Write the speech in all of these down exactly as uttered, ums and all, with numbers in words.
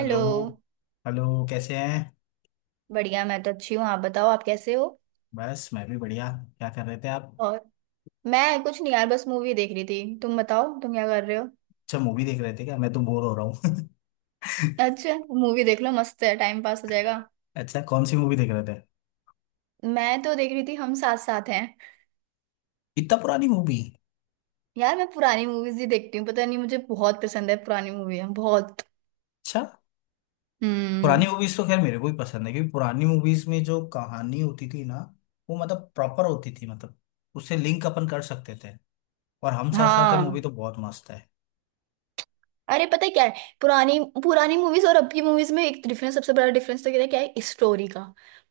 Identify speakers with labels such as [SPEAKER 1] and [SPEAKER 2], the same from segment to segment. [SPEAKER 1] Hello. Hello कैसे हैं?
[SPEAKER 2] बढ़िया मैं तो अच्छी हूँ, आप बताओ आप कैसे हो।
[SPEAKER 1] बस मैं भी बढ़िया। क्या कर रहे थे आप?
[SPEAKER 2] और मैं कुछ नहीं यार, बस मूवी देख रही थी, तुम बताओ तुम क्या कर रहे हो।
[SPEAKER 1] अच्छा, मूवी देख रहे थे क्या? मैं तो बोर हो रहा हूँ।
[SPEAKER 2] अच्छा, मूवी देख लो, मस्त है, टाइम पास हो जाएगा।
[SPEAKER 1] अच्छा, कौन सी मूवी देख रहे थे?
[SPEAKER 2] मैं तो देख रही थी हम साथ साथ हैं।
[SPEAKER 1] इतना पुरानी मूवी?
[SPEAKER 2] यार मैं पुरानी मूवीज ही देखती हूँ, पता नहीं मुझे बहुत पसंद है पुरानी मूवी बहुत।
[SPEAKER 1] अच्छा। पुरानी
[SPEAKER 2] हम्म।
[SPEAKER 1] मूवीज तो खैर मेरे को भी पसंद है, क्योंकि पुरानी मूवीज में जो कहानी होती थी ना, वो मतलब प्रॉपर होती थी, मतलब उससे लिंक अपन कर सकते थे। और हम साथ साथ है मूवी
[SPEAKER 2] हाँ,
[SPEAKER 1] तो बहुत मस्त है।
[SPEAKER 2] अरे पता है क्या है। पुरानी पुरानी मूवीज और अब की मूवीज में एक डिफरेंस, सबसे बड़ा डिफरेंस तो क्या है क्या है स्टोरी का।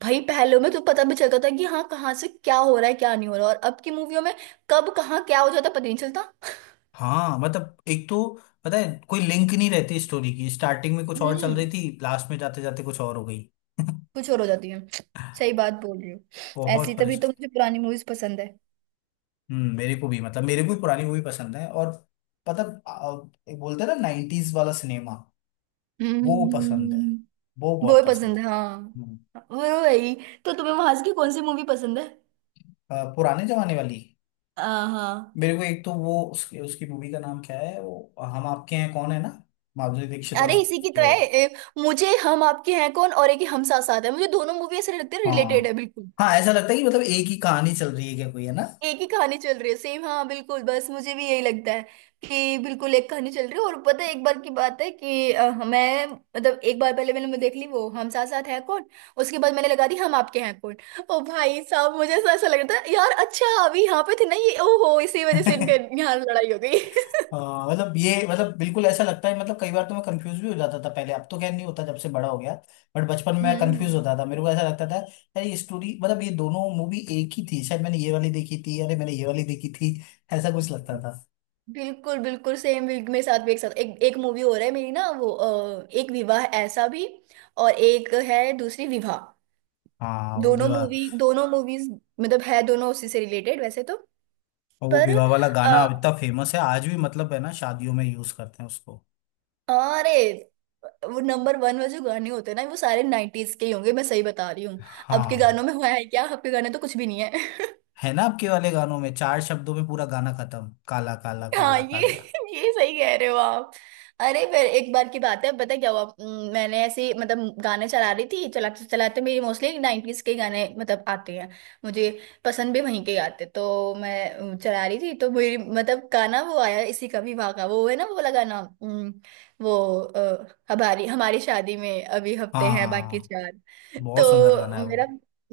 [SPEAKER 2] भाई पहले में तो पता भी चलता था कि हाँ कहाँ से क्या हो रहा है, क्या नहीं हो रहा, और अब की मूवियों में कब कहाँ क्या हो जाता है, पता नहीं चलता।
[SPEAKER 1] हाँ, मतलब एक तो पता है, कोई लिंक नहीं रहती स्टोरी की। स्टार्टिंग में कुछ और चल
[SPEAKER 2] हम्म।
[SPEAKER 1] रही थी, लास्ट में जाते जाते कुछ और हो गई।
[SPEAKER 2] कुछ और हो जाती है। सही बात बोल रही हो। ऐसी
[SPEAKER 1] बहुत
[SPEAKER 2] तभी तो
[SPEAKER 1] परेशान।
[SPEAKER 2] मुझे पुरानी मूवीज पसंद है।
[SPEAKER 1] हम्म मेरे को भी, मतलब मेरे को भी पुरानी मूवी पसंद है, और पता आ, एक बोलते हैं ना, नाइन्टीज वाला सिनेमा।
[SPEAKER 2] हम्म। हम्म।
[SPEAKER 1] वो पसंद है।
[SPEAKER 2] हम्म।
[SPEAKER 1] वो
[SPEAKER 2] हम्म। वो
[SPEAKER 1] बहुत
[SPEAKER 2] ही
[SPEAKER 1] पसंद
[SPEAKER 2] पसंद है,
[SPEAKER 1] है।
[SPEAKER 2] हाँ।
[SPEAKER 1] हम्म,
[SPEAKER 2] वो वही तो तुम्हें वहाज की कौन सी मूवी पसंद है?
[SPEAKER 1] अ, पुराने जमाने वाली।
[SPEAKER 2] आ, हाँ,
[SPEAKER 1] मेरे को एक तो वो उसकी उसकी मूवी का नाम क्या है, वो हम आपके हैं कौन है ना। माधुरी दीक्षित और
[SPEAKER 2] अरे इसी की तो है,
[SPEAKER 1] तो।
[SPEAKER 2] ए, मुझे हम आपके हैं कौन और एक ही हम साथ साथ है, मुझे दोनों मूवी ऐसे लगते हैं रिलेटेड
[SPEAKER 1] हाँ,
[SPEAKER 2] है बिल्कुल।
[SPEAKER 1] हाँ, ऐसा लगता है कि मतलब एक ही कहानी चल रही है क्या, कोई है ना।
[SPEAKER 2] एक ही कहानी चल रही है सेम, हाँ बिल्कुल, बस मुझे भी यही लगता है कि बिल्कुल एक कहानी चल रही है। और पता है, एक बार की बात है कि अ, मैं मतलब एक बार पहले मैंने देख ली वो हम साथ साथ है कौन, उसके बाद मैंने लगा दी हम आपके हैं कौन। ओ भाई साहब, मुझे ऐसा ऐसा लग रहा था यार, अच्छा अभी यहाँ पे थे ना ये, ओहो इसी वजह से इनके यहाँ लड़ाई हो गई।
[SPEAKER 1] हाँ, मतलब ये मतलब बिल्कुल ऐसा लगता है, मतलब कई बार तो मैं कंफ्यूज भी हो जाता था पहले। अब तो खैर नहीं होता, जब से बड़ा हो गया। बट बचपन में मैं
[SPEAKER 2] हम्म।
[SPEAKER 1] कंफ्यूज
[SPEAKER 2] हम्म।
[SPEAKER 1] होता था, मेरे को ऐसा लगता था। यार ये स्टोरी, मतलब ये दोनों मूवी एक ही थी शायद। मैंने ये वाली देखी थी, अरे मैंने ये वाली देखी थी। ऐसा कुछ लगता था।
[SPEAKER 2] बिल्कुल बिल्कुल सेम वीक में साथ भी, एक साथ एक एक मूवी हो रहा है मेरी ना, वो अ, एक विवाह ऐसा भी और एक है दूसरी विवाह।
[SPEAKER 1] हाँ, वो
[SPEAKER 2] दोनों
[SPEAKER 1] विवाह।
[SPEAKER 2] मूवी दोनों मूवीज मतलब है दोनों उसी से रिलेटेड वैसे तो।
[SPEAKER 1] और वो
[SPEAKER 2] पर
[SPEAKER 1] विवाह वाला गाना
[SPEAKER 2] अ,
[SPEAKER 1] अब इतना फेमस है आज भी, मतलब है ना, शादियों में यूज करते हैं उसको।
[SPEAKER 2] अरे, वो नंबर वन में जो गाने होते हैं ना, वो सारे नाइन्टीज के ही होंगे, मैं सही बता रही हूँ। अब के
[SPEAKER 1] हाँ,
[SPEAKER 2] गानों में हुआ है क्या, अब के गाने तो कुछ भी नहीं है।
[SPEAKER 1] है ना, आपके वाले गानों में चार शब्दों में पूरा गाना खत्म, काला काला
[SPEAKER 2] हाँ,
[SPEAKER 1] काला
[SPEAKER 2] ये
[SPEAKER 1] काला।
[SPEAKER 2] ये सही कह रहे हो आप। अरे फिर एक बार की बात है, पता है क्या हुआ, अम, मैंने ऐसे ही, मतलब गाने चला रही थी, चलाते चलाते मेरी मोस्टली नाइन्टीज के गाने मतलब आते हैं मुझे, पसंद भी वहीं के आते, तो मैं अम, चला रही थी, तो मेरी मतलब गाना वो आया इसी का, विवाह का वो है ना वो वाला गाना, अम, वो अ, हमारी हमारी शादी में अभी हफ्ते हैं बाकी
[SPEAKER 1] हाँ,
[SPEAKER 2] चार।
[SPEAKER 1] बहुत सुंदर
[SPEAKER 2] तो
[SPEAKER 1] गाना है
[SPEAKER 2] मेरा
[SPEAKER 1] वो।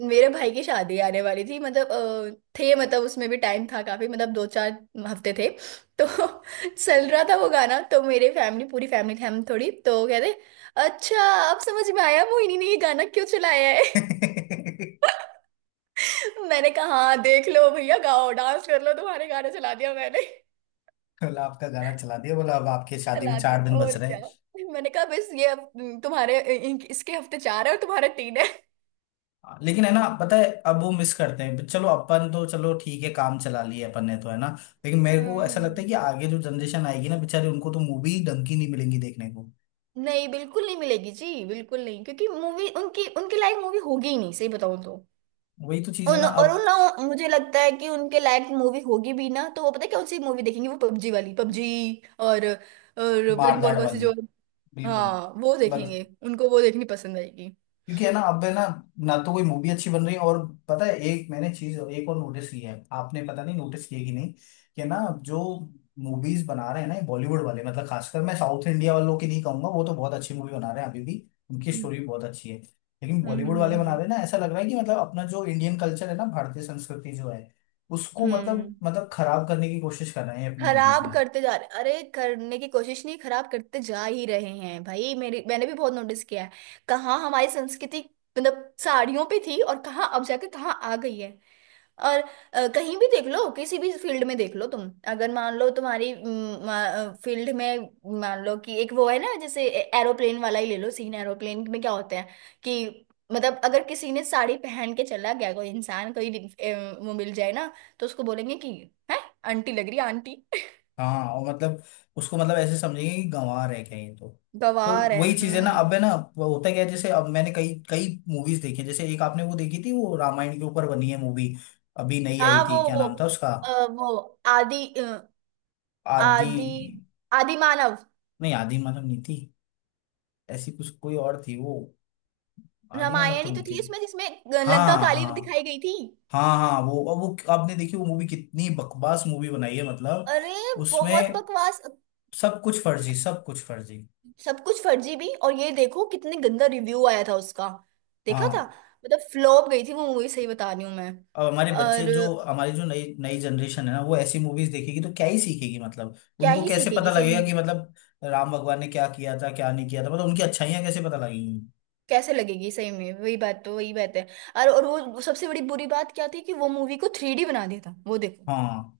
[SPEAKER 2] मेरे भाई की शादी आने वाली थी मतलब, अ, थे मतलब उसमें भी टाइम था काफी, मतलब दो चार हफ्ते थे। तो चल रहा था वो गाना, तो मेरे फैमिली पूरी फैमिली थी, हम थोड़ी तो वो कहते, अच्छा अब समझ में आया मोहिनी ने ये गाना क्यों चलाया है। मैंने कहा हाँ देख लो भैया, गाओ डांस कर लो, तुम्हारे गाना चला दिया मैंने।
[SPEAKER 1] कल आपका गाना चला दिया, बोला अब आपके शादी में
[SPEAKER 2] चला दिया
[SPEAKER 1] चार दिन बच
[SPEAKER 2] और
[SPEAKER 1] रहे
[SPEAKER 2] क्या,
[SPEAKER 1] हैं।
[SPEAKER 2] मैंने कहा बस ये अब तुम्हारे इन- इसके हफ्ते चार है और तुम्हारे तीन है।
[SPEAKER 1] हाँ, लेकिन है ना, पता है अब वो मिस करते हैं। चलो, अपन तो चलो ठीक है, काम चला लिए अपन ने, तो है ना। लेकिन मेरे को ऐसा लगता
[SPEAKER 2] हम्म।
[SPEAKER 1] है कि आगे जो जनरेशन आएगी ना, बेचारे उनको तो मूवी ढंग की नहीं मिलेंगी देखने को।
[SPEAKER 2] नहीं बिल्कुल नहीं मिलेगी जी, बिल्कुल नहीं, क्योंकि मूवी उनकी उनके लायक मूवी होगी ही नहीं, सही बताऊं तो।
[SPEAKER 1] वही तो चीज है
[SPEAKER 2] उन
[SPEAKER 1] ना
[SPEAKER 2] और
[SPEAKER 1] अब।
[SPEAKER 2] उन ना मुझे लगता है कि उनके लायक मूवी होगी भी ना, तो वो पता है कौन सी मूवी देखेंगे, वो पबजी वाली पबजी, और और पता नहीं कौन
[SPEAKER 1] मारधाड़
[SPEAKER 2] कौन सी
[SPEAKER 1] वाली।
[SPEAKER 2] जो।
[SPEAKER 1] बिल्कुल।
[SPEAKER 2] हाँ वो देखेंगे, उनको वो देखनी पसंद आएगी।
[SPEAKER 1] क्योंकि है ना, अब है ना, ना तो कोई मूवी अच्छी बन रही है, और पता है, एक मैंने चीज एक और नोटिस की है, आपने पता नहीं नोटिस की है कि नहीं कि ना, जो मूवीज बना रहे हैं ना बॉलीवुड वाले, मतलब खासकर, मैं साउथ इंडिया वालों की नहीं कहूंगा, वो तो बहुत अच्छी मूवी बना रहे हैं अभी भी। उनकी
[SPEAKER 2] हम्म।
[SPEAKER 1] स्टोरी भी बहुत अच्छी है। लेकिन
[SPEAKER 2] हम्म।
[SPEAKER 1] बॉलीवुड
[SPEAKER 2] हम्म।
[SPEAKER 1] वाले बना
[SPEAKER 2] हम्म।
[SPEAKER 1] रहे हैं ना, ऐसा लग रहा है कि मतलब अपना जो इंडियन कल्चर है ना, भारतीय संस्कृति जो है, उसको मतलब
[SPEAKER 2] हम्म।
[SPEAKER 1] मतलब खराब करने की कोशिश कर रहे हैं अपनी मूवीज
[SPEAKER 2] खराब
[SPEAKER 1] में।
[SPEAKER 2] करते जा रहे, अरे करने की कोशिश नहीं, खराब करते जा ही रहे हैं भाई मेरी, मैंने भी बहुत नोटिस किया है। कहाँ हमारी संस्कृति मतलब साड़ियों पे थी, और कहाँ अब जाके कहाँ आ गई है। और अ, कहीं भी देख लो, किसी भी फील्ड में देख लो, तुम अगर मान लो तुम्हारी फील्ड में मान लो, कि एक वो है ना, जैसे एरोप्लेन वाला ही ले लो, सीन एरोप्लेन में क्या होता है कि, मतलब अगर किसी ने साड़ी पहन के चला गया, कोई इंसान कोई अ, वो मिल जाए ना, तो उसको बोलेंगे कि "हैं? आंटी लग रही है, आंटी
[SPEAKER 1] हाँ, और मतलब उसको मतलब ऐसे समझेंगे कि गंवा रहे कहीं तो। तो
[SPEAKER 2] गवार है"।
[SPEAKER 1] वही चीज है ना,
[SPEAKER 2] हम्म।
[SPEAKER 1] अब है ना, वो होता क्या है, जैसे अब मैंने कई कई मूवीज देखी हैं। जैसे एक आपने वो देखी थी, वो रामायण के ऊपर बनी है मूवी। अभी नई आई
[SPEAKER 2] हाँ
[SPEAKER 1] थी,
[SPEAKER 2] वो
[SPEAKER 1] क्या
[SPEAKER 2] वो
[SPEAKER 1] नाम था उसका?
[SPEAKER 2] अ, वो आदि अ,
[SPEAKER 1] आदि।
[SPEAKER 2] आदि आदि मानव।
[SPEAKER 1] नहीं, आदि मानव नहीं थी। ऐसी कुछ कोई और थी वो। आदि मानव
[SPEAKER 2] रामायण
[SPEAKER 1] तो
[SPEAKER 2] ही तो
[SPEAKER 1] नहीं थी।
[SPEAKER 2] थी उसमें, जिसमें
[SPEAKER 1] हाँ
[SPEAKER 2] लंका काली
[SPEAKER 1] हाँ
[SPEAKER 2] दिखाई गई थी।
[SPEAKER 1] हाँ हाँ, वो अब वो आपने देखी वो मूवी, कितनी बकवास मूवी बनाई है मतलब।
[SPEAKER 2] अरे बहुत
[SPEAKER 1] उसमें
[SPEAKER 2] बकवास,
[SPEAKER 1] सब कुछ फर्जी, सब कुछ फर्जी।
[SPEAKER 2] सब कुछ फर्जी भी, और ये देखो कितने गंदा रिव्यू आया था उसका, देखा था,
[SPEAKER 1] हाँ,
[SPEAKER 2] मतलब फ्लॉप गई थी वो मूवी, सही बता रही हूँ मैं।
[SPEAKER 1] अब हमारे बच्चे
[SPEAKER 2] और
[SPEAKER 1] जो हमारी जो नई नई जनरेशन है ना, वो ऐसी मूवीज देखेगी तो क्या ही सीखेगी, मतलब
[SPEAKER 2] क्या
[SPEAKER 1] उनको
[SPEAKER 2] ही
[SPEAKER 1] कैसे
[SPEAKER 2] सीखेगी
[SPEAKER 1] पता
[SPEAKER 2] सही
[SPEAKER 1] लगेगा
[SPEAKER 2] में,
[SPEAKER 1] कि मतलब राम भगवान ने क्या किया था, क्या नहीं किया था, मतलब उनकी अच्छाइयाँ कैसे पता लगेंगी।
[SPEAKER 2] कैसे लगेगी सही में, वही बात तो, वही बात है। और और वो सबसे बड़ी बुरी बात क्या थी कि वो मूवी को थ्री डी बना दिया था, वो देखो।
[SPEAKER 1] हाँ,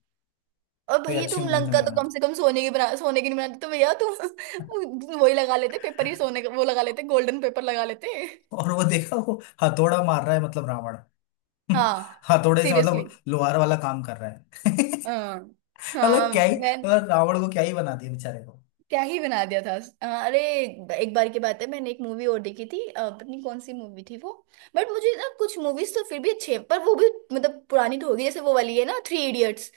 [SPEAKER 2] और
[SPEAKER 1] कोई
[SPEAKER 2] भैया
[SPEAKER 1] अच्छी
[SPEAKER 2] तुम
[SPEAKER 1] मूवी तो
[SPEAKER 2] लंका
[SPEAKER 1] नहीं
[SPEAKER 2] तो कम
[SPEAKER 1] बनाते।
[SPEAKER 2] से कम सोने की बना, सोने की नहीं बनाते तो भैया तुम वो- वही लगा लेते, पेपर ही सोने का वो लगा लेते, गोल्डन पेपर लगा लेते।
[SPEAKER 1] और वो देखा वो हथौड़ा मार रहा है, मतलब रावण।
[SPEAKER 2] हाँ,
[SPEAKER 1] हथौड़े से मतलब
[SPEAKER 2] सीरियसली।
[SPEAKER 1] लोहार वाला काम कर रहा है।
[SPEAKER 2] हाँ। हाँ।
[SPEAKER 1] मतलब क्या ही, मतलब
[SPEAKER 2] मैं
[SPEAKER 1] रावण को क्या ही बना दिया बेचारे को।
[SPEAKER 2] क्या ही बना दिया था। हाँ, अरे एक बार की बात है, मैंने एक मूवी और देखी थी, अ, पता नहीं कौन सी मूवी थी वो। बट मुझे ना कुछ मूवीज तो फिर भी अच्छे हैं, पर वो भी मतलब पुरानी तो होगी, जैसे वो वाली है ना थ्री इडियट्स।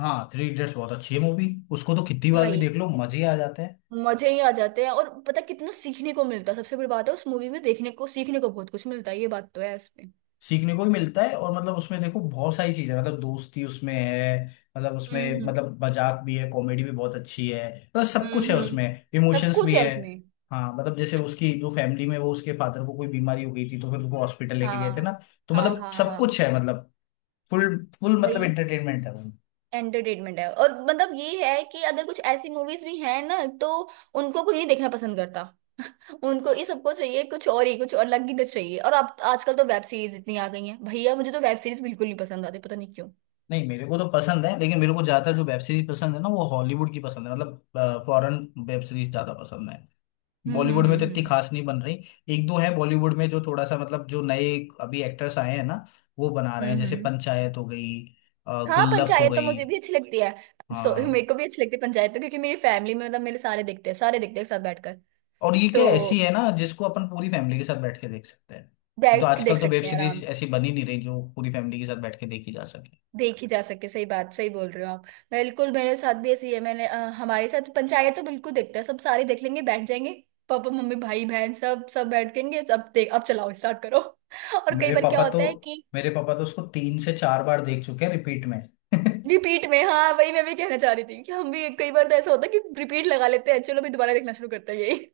[SPEAKER 1] हाँ, थ्री इडियट्स बहुत अच्छी है मूवी। उसको तो कितनी बार भी
[SPEAKER 2] भाई
[SPEAKER 1] देख लो, मजे ही आ जाते हैं।
[SPEAKER 2] मजे ही आ जाते हैं, और पता कितना सीखने को मिलता है, सबसे बड़ी बात है उस मूवी में, देखने को सीखने को बहुत कुछ मिलता है, ये बात तो है इसमें।
[SPEAKER 1] सीखने को ही मिलता है, और मतलब उसमें देखो बहुत सारी चीजें हैं। मतलब दोस्ती उसमें है, मतलब उसमें
[SPEAKER 2] हम्म।
[SPEAKER 1] मतलब मजाक भी है, कॉमेडी भी बहुत अच्छी है, मतलब सब कुछ
[SPEAKER 2] हम्म।
[SPEAKER 1] है
[SPEAKER 2] हम्म।
[SPEAKER 1] उसमें।
[SPEAKER 2] सब
[SPEAKER 1] इमोशंस
[SPEAKER 2] कुछ
[SPEAKER 1] भी
[SPEAKER 2] है
[SPEAKER 1] है।
[SPEAKER 2] उसमें।
[SPEAKER 1] हाँ, मतलब जैसे उसकी जो फैमिली में, वो उसके फादर को कोई बीमारी हो गई थी तो फिर उसको हॉस्पिटल लेके गए थे ना।
[SPEAKER 2] हाँ।
[SPEAKER 1] तो
[SPEAKER 2] हाँ।
[SPEAKER 1] मतलब
[SPEAKER 2] हाँ।
[SPEAKER 1] सब कुछ
[SPEAKER 2] हाँ
[SPEAKER 1] है, मतलब फुल फुल मतलब
[SPEAKER 2] वही
[SPEAKER 1] एंटरटेनमेंट है वो।
[SPEAKER 2] एंटरटेनमेंट है, और मतलब ये है कि अगर कुछ ऐसी मूवीज भी हैं ना, तो उनको कोई नहीं देखना पसंद करता, उनको, ये सबको चाहिए कुछ और ही, कुछ और अलग ही कुछ चाहिए, और अब आजकल तो वेब सीरीज इतनी आ गई हैं भैया, मुझे तो वेब सीरीज बिल्कुल नहीं पसंद आती, पता नहीं क्यों।
[SPEAKER 1] नहीं, मेरे को तो पसंद है, लेकिन मेरे को ज्यादातर जो वेब सीरीज पसंद है ना, वो हॉलीवुड की पसंद है, मतलब फॉरेन वेब सीरीज ज्यादा पसंद है।
[SPEAKER 2] हम्म।
[SPEAKER 1] बॉलीवुड
[SPEAKER 2] हम्म।
[SPEAKER 1] में तो
[SPEAKER 2] हम्म।
[SPEAKER 1] इतनी
[SPEAKER 2] हम्म।
[SPEAKER 1] खास नहीं बन रही। एक दो हैं बॉलीवुड में जो थोड़ा सा, मतलब जो नए अभी एक्टर्स आए हैं ना, वो बना रहे हैं,
[SPEAKER 2] हम्म।
[SPEAKER 1] जैसे
[SPEAKER 2] हम्म।
[SPEAKER 1] पंचायत हो गई, अ,
[SPEAKER 2] हाँ
[SPEAKER 1] गुल्लक हो
[SPEAKER 2] पंचायत तो
[SPEAKER 1] गई।
[SPEAKER 2] मुझे भी अच्छी लगती है। सो मेरे
[SPEAKER 1] हाँ,
[SPEAKER 2] को भी अच्छी लगती है पंचायत तो, क्योंकि मेरी फैमिली में, मतलब मेरे सारे देखते हैं, सारे देखते हैं एक साथ बैठकर।
[SPEAKER 1] और ये क्या ऐसी
[SPEAKER 2] तो
[SPEAKER 1] है ना जिसको अपन पूरी फैमिली के साथ बैठ के देख सकते हैं, तो
[SPEAKER 2] बैठ के
[SPEAKER 1] आजकल
[SPEAKER 2] देख
[SPEAKER 1] तो वेब
[SPEAKER 2] सकते हैं
[SPEAKER 1] सीरीज
[SPEAKER 2] आराम,
[SPEAKER 1] ऐसी बनी नहीं रही जो पूरी फैमिली के साथ बैठ के देखी जा सके।
[SPEAKER 2] देखी जा सके, सही बात, सही बोल रहे हो आप। बिल्कुल मेरे साथ भी ऐसी है, मैंने अ, हमारे साथ पंचायत तो बिल्कुल देखते हैं सब, सारे देख लेंगे, बैठ जाएंगे, पापा मम्मी भाई बहन सब, सब बैठ जाएंगे, अब देख, अब चलाओ, स्टार्ट करो। और कई
[SPEAKER 1] मेरे
[SPEAKER 2] बार क्या
[SPEAKER 1] पापा तो
[SPEAKER 2] होता है कि
[SPEAKER 1] मेरे पापा तो उसको तीन से चार बार देख चुके हैं, रिपीट में।
[SPEAKER 2] रिपीट में, हाँ वही मैं भी कहना चाह रही थी कि हम भी कई बार तो ऐसा होता है कि रिपीट लगा लेते हैं, चलो भी दोबारा देखना शुरू करते हैं यही।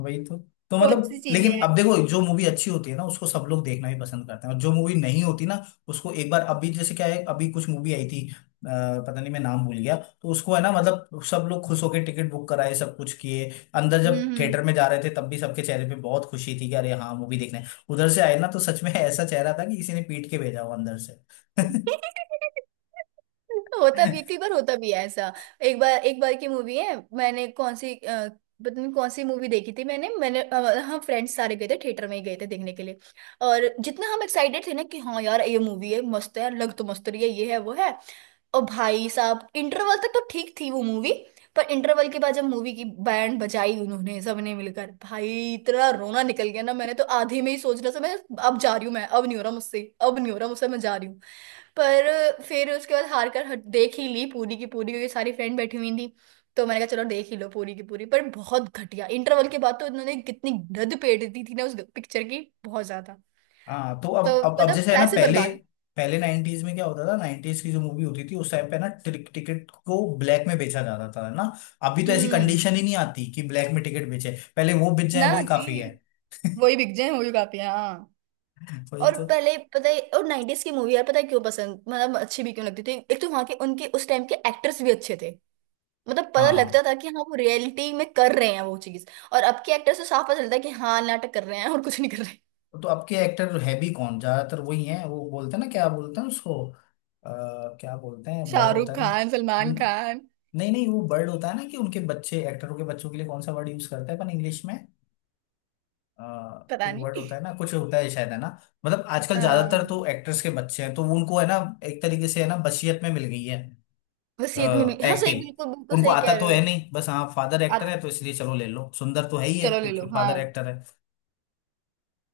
[SPEAKER 1] वही तो। तो
[SPEAKER 2] बहुत सी
[SPEAKER 1] मतलब
[SPEAKER 2] चीजें
[SPEAKER 1] लेकिन
[SPEAKER 2] हैं
[SPEAKER 1] अब
[SPEAKER 2] ऐसी।
[SPEAKER 1] देखो, जो मूवी अच्छी होती है ना उसको सब लोग देखना भी पसंद करते हैं, और जो मूवी नहीं होती ना उसको एक बार, अभी जैसे क्या है, अभी कुछ मूवी आई थी, अ, पता नहीं, मैं नाम भूल गया। तो उसको है ना, मतलब सब लोग खुश होकर टिकट बुक कराए, सब कुछ किए। अंदर जब
[SPEAKER 2] हम्म। हम्म।
[SPEAKER 1] थिएटर में जा रहे थे, तब भी सबके चेहरे पे बहुत खुशी थी कि अरे हाँ मूवी देखने उधर से आए ना, तो सच में ऐसा चेहरा था कि किसी ने पीट के भेजा हो अंदर से।
[SPEAKER 2] होता भी, कई बार होता भी है ऐसा। एक बार एक बार की मूवी है, मैंने कौन सी अ, पता नहीं कौन सी मूवी देखी थी, मैंने मैंने अ, हम फ्रेंड्स सारे गए थे, थिएटर में ही गए थे देखने के लिए। और जितना हम एक्साइटेड थे ना कि हाँ यार ये मूवी है, मस्त है, लग तो मस्त रही है, ये है वो है। ओ भाई साहब, इंटरवल तक तो ठीक थी वो मूवी, पर इंटरवल के बाद जब मूवी की बैंड बजाई उन्होंने सबने मिलकर भाई, इतना रोना निकल गया ना, मैंने तो आधे में ही सोच रहा था मैं, अब जा रही हूँ मैं, अब नहीं हो रहा मुझसे, अब नहीं हो रहा मुझसे, मैं जा रही हूँ। पर फिर उसके बाद हार कर, हट- देख ही ली पूरी की पूरी, क्योंकि सारी फ्रेंड बैठी हुई थी। तो मैंने कहा चलो देख ही लो पूरी की पूरी, पर बहुत घटिया, इंटरवल के बाद तो इन्होंने कितनी गंद पेट दी थी ना उस पिक्चर की, बहुत ज्यादा।
[SPEAKER 1] हाँ, तो अब
[SPEAKER 2] तो
[SPEAKER 1] अब अब
[SPEAKER 2] मतलब
[SPEAKER 1] जैसे है ना,
[SPEAKER 2] पैसे
[SPEAKER 1] पहले
[SPEAKER 2] बर्बाद।
[SPEAKER 1] पहले नाइनटीज में क्या होता था, नाइनटीज की जो मूवी होती थी उस टाइम पे ना, टिक, टिकट को ब्लैक में बेचा जाता था ना। अभी तो ऐसी
[SPEAKER 2] हम्म।
[SPEAKER 1] कंडीशन ही नहीं आती कि ब्लैक में टिकट बेचे, पहले वो बेच जाए
[SPEAKER 2] ना
[SPEAKER 1] वही
[SPEAKER 2] जी,
[SPEAKER 1] काफी है।
[SPEAKER 2] वही बिक जाए वही काफी है, हाँ।
[SPEAKER 1] वही
[SPEAKER 2] और
[SPEAKER 1] तो।
[SPEAKER 2] पहले पता है, और नाइन्टीज की मूवी यार, पता है क्यों पसंद, मतलब अच्छी भी क्यों लगती थी, एक तो वहां के उनके उस टाइम के एक्टर्स भी अच्छे थे, मतलब पता
[SPEAKER 1] हाँ,
[SPEAKER 2] लगता था कि हाँ वो रियलिटी में कर रहे हैं वो चीज। और अब के एक्टर्स से साफ पता चलता है कि हाँ नाटक कर रहे हैं और कुछ नहीं कर रहे।
[SPEAKER 1] तो अब के एक्टर है भी कौन? ज्यादातर वही हैं, वो बोलते हैं ना, क्या बोलते हैं उसको? आ, क्या बोलते हैं, बर्ड होता
[SPEAKER 2] शाहरुख
[SPEAKER 1] है ना,
[SPEAKER 2] खान, सलमान
[SPEAKER 1] न-
[SPEAKER 2] खान,
[SPEAKER 1] नहीं, नहीं, वो बर्ड होता है ना कि उनके बच्चे, एक्टरों के बच्चों के लिए कौन सा वर्ड यूज करते हैं अपन इंग्लिश में? अ,
[SPEAKER 2] पता
[SPEAKER 1] एक वर्ड होता
[SPEAKER 2] नहीं।
[SPEAKER 1] है ना, कुछ होता है शायद, है ना। मतलब आजकल ज्यादातर
[SPEAKER 2] हाँ
[SPEAKER 1] तो एक्टर्स के बच्चे हैं, तो उनको है ना, एक तरीके से है ना, बशियत में मिल गई है
[SPEAKER 2] वसीयत में मिली, हाँ सही,
[SPEAKER 1] एक्टिंग।
[SPEAKER 2] बिल्कुल बिल्कुल
[SPEAKER 1] उनको
[SPEAKER 2] सही
[SPEAKER 1] आता
[SPEAKER 2] कह
[SPEAKER 1] तो
[SPEAKER 2] रहे
[SPEAKER 1] है
[SPEAKER 2] हो।
[SPEAKER 1] नहीं, बस हाँ फादर
[SPEAKER 2] आ,
[SPEAKER 1] एक्टर है तो इसलिए चलो ले लो, सुंदर तो है ही है
[SPEAKER 2] चलो ले लो,
[SPEAKER 1] क्योंकि फादर
[SPEAKER 2] हाँ,
[SPEAKER 1] एक्टर है।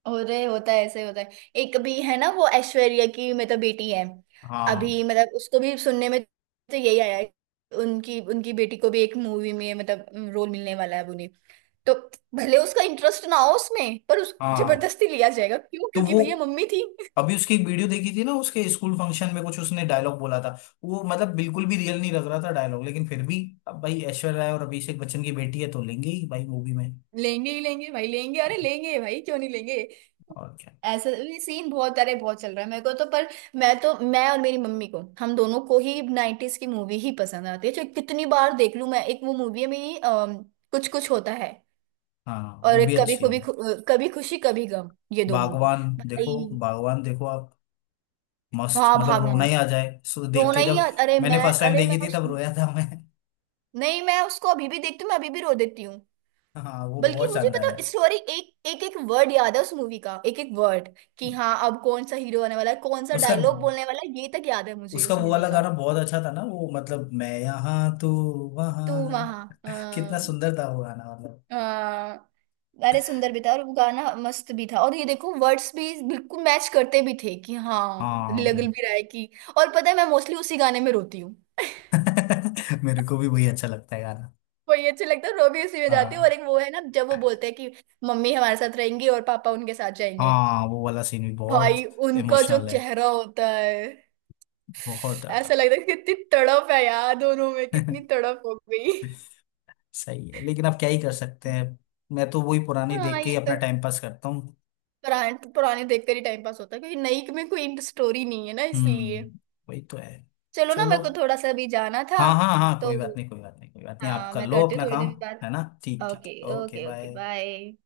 [SPEAKER 2] अरे होता है ऐसे ही होता है। एक भी है ना, वो ऐश्वर्या की मतलब बेटी है,
[SPEAKER 1] हाँ,
[SPEAKER 2] अभी मतलब उसको भी सुनने में तो यही आया है, उनकी उनकी बेटी को भी एक मूवी में मतलब रोल मिलने वाला है अब उन्हें। तो भले उसका इंटरेस्ट ना हो उसमें, पर उस
[SPEAKER 1] हाँ
[SPEAKER 2] जबरदस्ती लिया जाएगा क्यों,
[SPEAKER 1] तो
[SPEAKER 2] क्योंकि
[SPEAKER 1] वो
[SPEAKER 2] भैया मम्मी थी।
[SPEAKER 1] अभी उसकी एक वीडियो देखी थी ना, उसके स्कूल फंक्शन में कुछ उसने डायलॉग बोला था। वो मतलब बिल्कुल भी रियल नहीं लग रहा था डायलॉग, लेकिन फिर भी अब भाई ऐश्वर्या राय और अभिषेक बच्चन की बेटी है तो लेंगे ही भाई मूवी में।
[SPEAKER 2] लेंगे ही लेंगे भाई लेंगे, अरे लेंगे भाई क्यों नहीं लेंगे।
[SPEAKER 1] और क्या।
[SPEAKER 2] ऐसा ये सीन बहुत, अरे बहुत चल रहा है मेरे को तो, पर मैं तो, मैं और मेरी मम्मी को, हम दोनों को ही नाइन्टीज की मूवी ही पसंद आती है, जो कितनी बार देख लूं मैं, एक वो मूवी है मेरी, अम, कुछ कुछ होता है,
[SPEAKER 1] हाँ, वो
[SPEAKER 2] और
[SPEAKER 1] भी
[SPEAKER 2] एक कभी
[SPEAKER 1] अच्छी है।
[SPEAKER 2] कभी, कभी खुशी कभी गम, ये दो मूवी
[SPEAKER 1] बागवान देखो।
[SPEAKER 2] भाई।
[SPEAKER 1] बागवान देखो आप। मस्त,
[SPEAKER 2] हाँ
[SPEAKER 1] मतलब रोना
[SPEAKER 2] भगवान,
[SPEAKER 1] ही आ जाए, सो देख
[SPEAKER 2] रोना
[SPEAKER 1] के
[SPEAKER 2] ही
[SPEAKER 1] जब
[SPEAKER 2] आ- अरे मैं
[SPEAKER 1] मैंने फर्स्ट टाइम
[SPEAKER 2] अरे मैं
[SPEAKER 1] देखी थी
[SPEAKER 2] उस
[SPEAKER 1] तब रोया था मैं।
[SPEAKER 2] नहीं, मैं उसको अभी भी देखती हूँ, मैं अभी भी रो देती हूँ।
[SPEAKER 1] हाँ, वो
[SPEAKER 2] बल्कि
[SPEAKER 1] बहुत
[SPEAKER 2] मुझे
[SPEAKER 1] शानदार
[SPEAKER 2] पता
[SPEAKER 1] है।
[SPEAKER 2] स्टोरी, एक एक एक वर्ड याद है उस मूवी का, एक एक वर्ड, कि हाँ अब कौन सा हीरो आने वाला है, कौन सा
[SPEAKER 1] उसका
[SPEAKER 2] डायलॉग बोलने वाला है, ये तक याद है मुझे
[SPEAKER 1] उसका
[SPEAKER 2] उस
[SPEAKER 1] वो
[SPEAKER 2] मूवी
[SPEAKER 1] वाला
[SPEAKER 2] का।
[SPEAKER 1] गाना बहुत अच्छा था ना, वो मतलब मैं यहाँ, तू
[SPEAKER 2] तू
[SPEAKER 1] वहाँ।
[SPEAKER 2] वहां,
[SPEAKER 1] कितना
[SPEAKER 2] अ,
[SPEAKER 1] सुंदर था वो गाना, मतलब।
[SPEAKER 2] अ, अरे सुंदर भी था, और वो गाना मस्त भी था, और ये देखो वर्ड्स भी बिल्कुल मैच करते भी थे कि हाँ
[SPEAKER 1] हाँ,
[SPEAKER 2] लग
[SPEAKER 1] बिल-
[SPEAKER 2] भी रहा है कि, और पता है मैं मोस्टली उसी गाने में रोती हूँ।
[SPEAKER 1] मेरे को भी वही अच्छा लगता है गाना।
[SPEAKER 2] वही अच्छा लगता है, रो भी उसी में जाती हूँ,
[SPEAKER 1] हाँ,
[SPEAKER 2] और एक वो है ना जब वो बोलते हैं कि मम्मी हमारे साथ रहेंगी और पापा उनके साथ जाएंगे,
[SPEAKER 1] हाँ, वो वाला सीन भी
[SPEAKER 2] भाई
[SPEAKER 1] बहुत
[SPEAKER 2] उनका जो
[SPEAKER 1] इमोशनल है,
[SPEAKER 2] चेहरा होता है,
[SPEAKER 1] बहुत
[SPEAKER 2] ऐसा
[SPEAKER 1] ज्यादा।
[SPEAKER 2] लगता है कितनी तड़प है यार, दोनों में कितनी तड़प हो गई।
[SPEAKER 1] सही है, लेकिन आप क्या ही कर सकते हैं। मैं तो वही पुरानी
[SPEAKER 2] हाँ
[SPEAKER 1] देख के ही
[SPEAKER 2] ये तो,
[SPEAKER 1] अपना टाइम पास करता हूँ।
[SPEAKER 2] पुराने पुराने देखते ही टाइम पास होता है, क्योंकि नई में कोई स्टोरी नहीं है ना, इसलिए।
[SPEAKER 1] हम्म, वही तो है।
[SPEAKER 2] चलो ना,
[SPEAKER 1] चलो,
[SPEAKER 2] मेरे को थोड़ा सा अभी जाना था।
[SPEAKER 1] हाँ हाँ हाँ,
[SPEAKER 2] तो
[SPEAKER 1] कोई बात नहीं, कोई बात नहीं, कोई बात नहीं, आप
[SPEAKER 2] हाँ
[SPEAKER 1] कर
[SPEAKER 2] मैं
[SPEAKER 1] लो
[SPEAKER 2] करती हूँ
[SPEAKER 1] अपना
[SPEAKER 2] थोड़ी
[SPEAKER 1] काम।
[SPEAKER 2] देर बाद।
[SPEAKER 1] है ना, ठीक ठीक,
[SPEAKER 2] okay.
[SPEAKER 1] Okay
[SPEAKER 2] okay, okay,
[SPEAKER 1] bye.
[SPEAKER 2] Bye.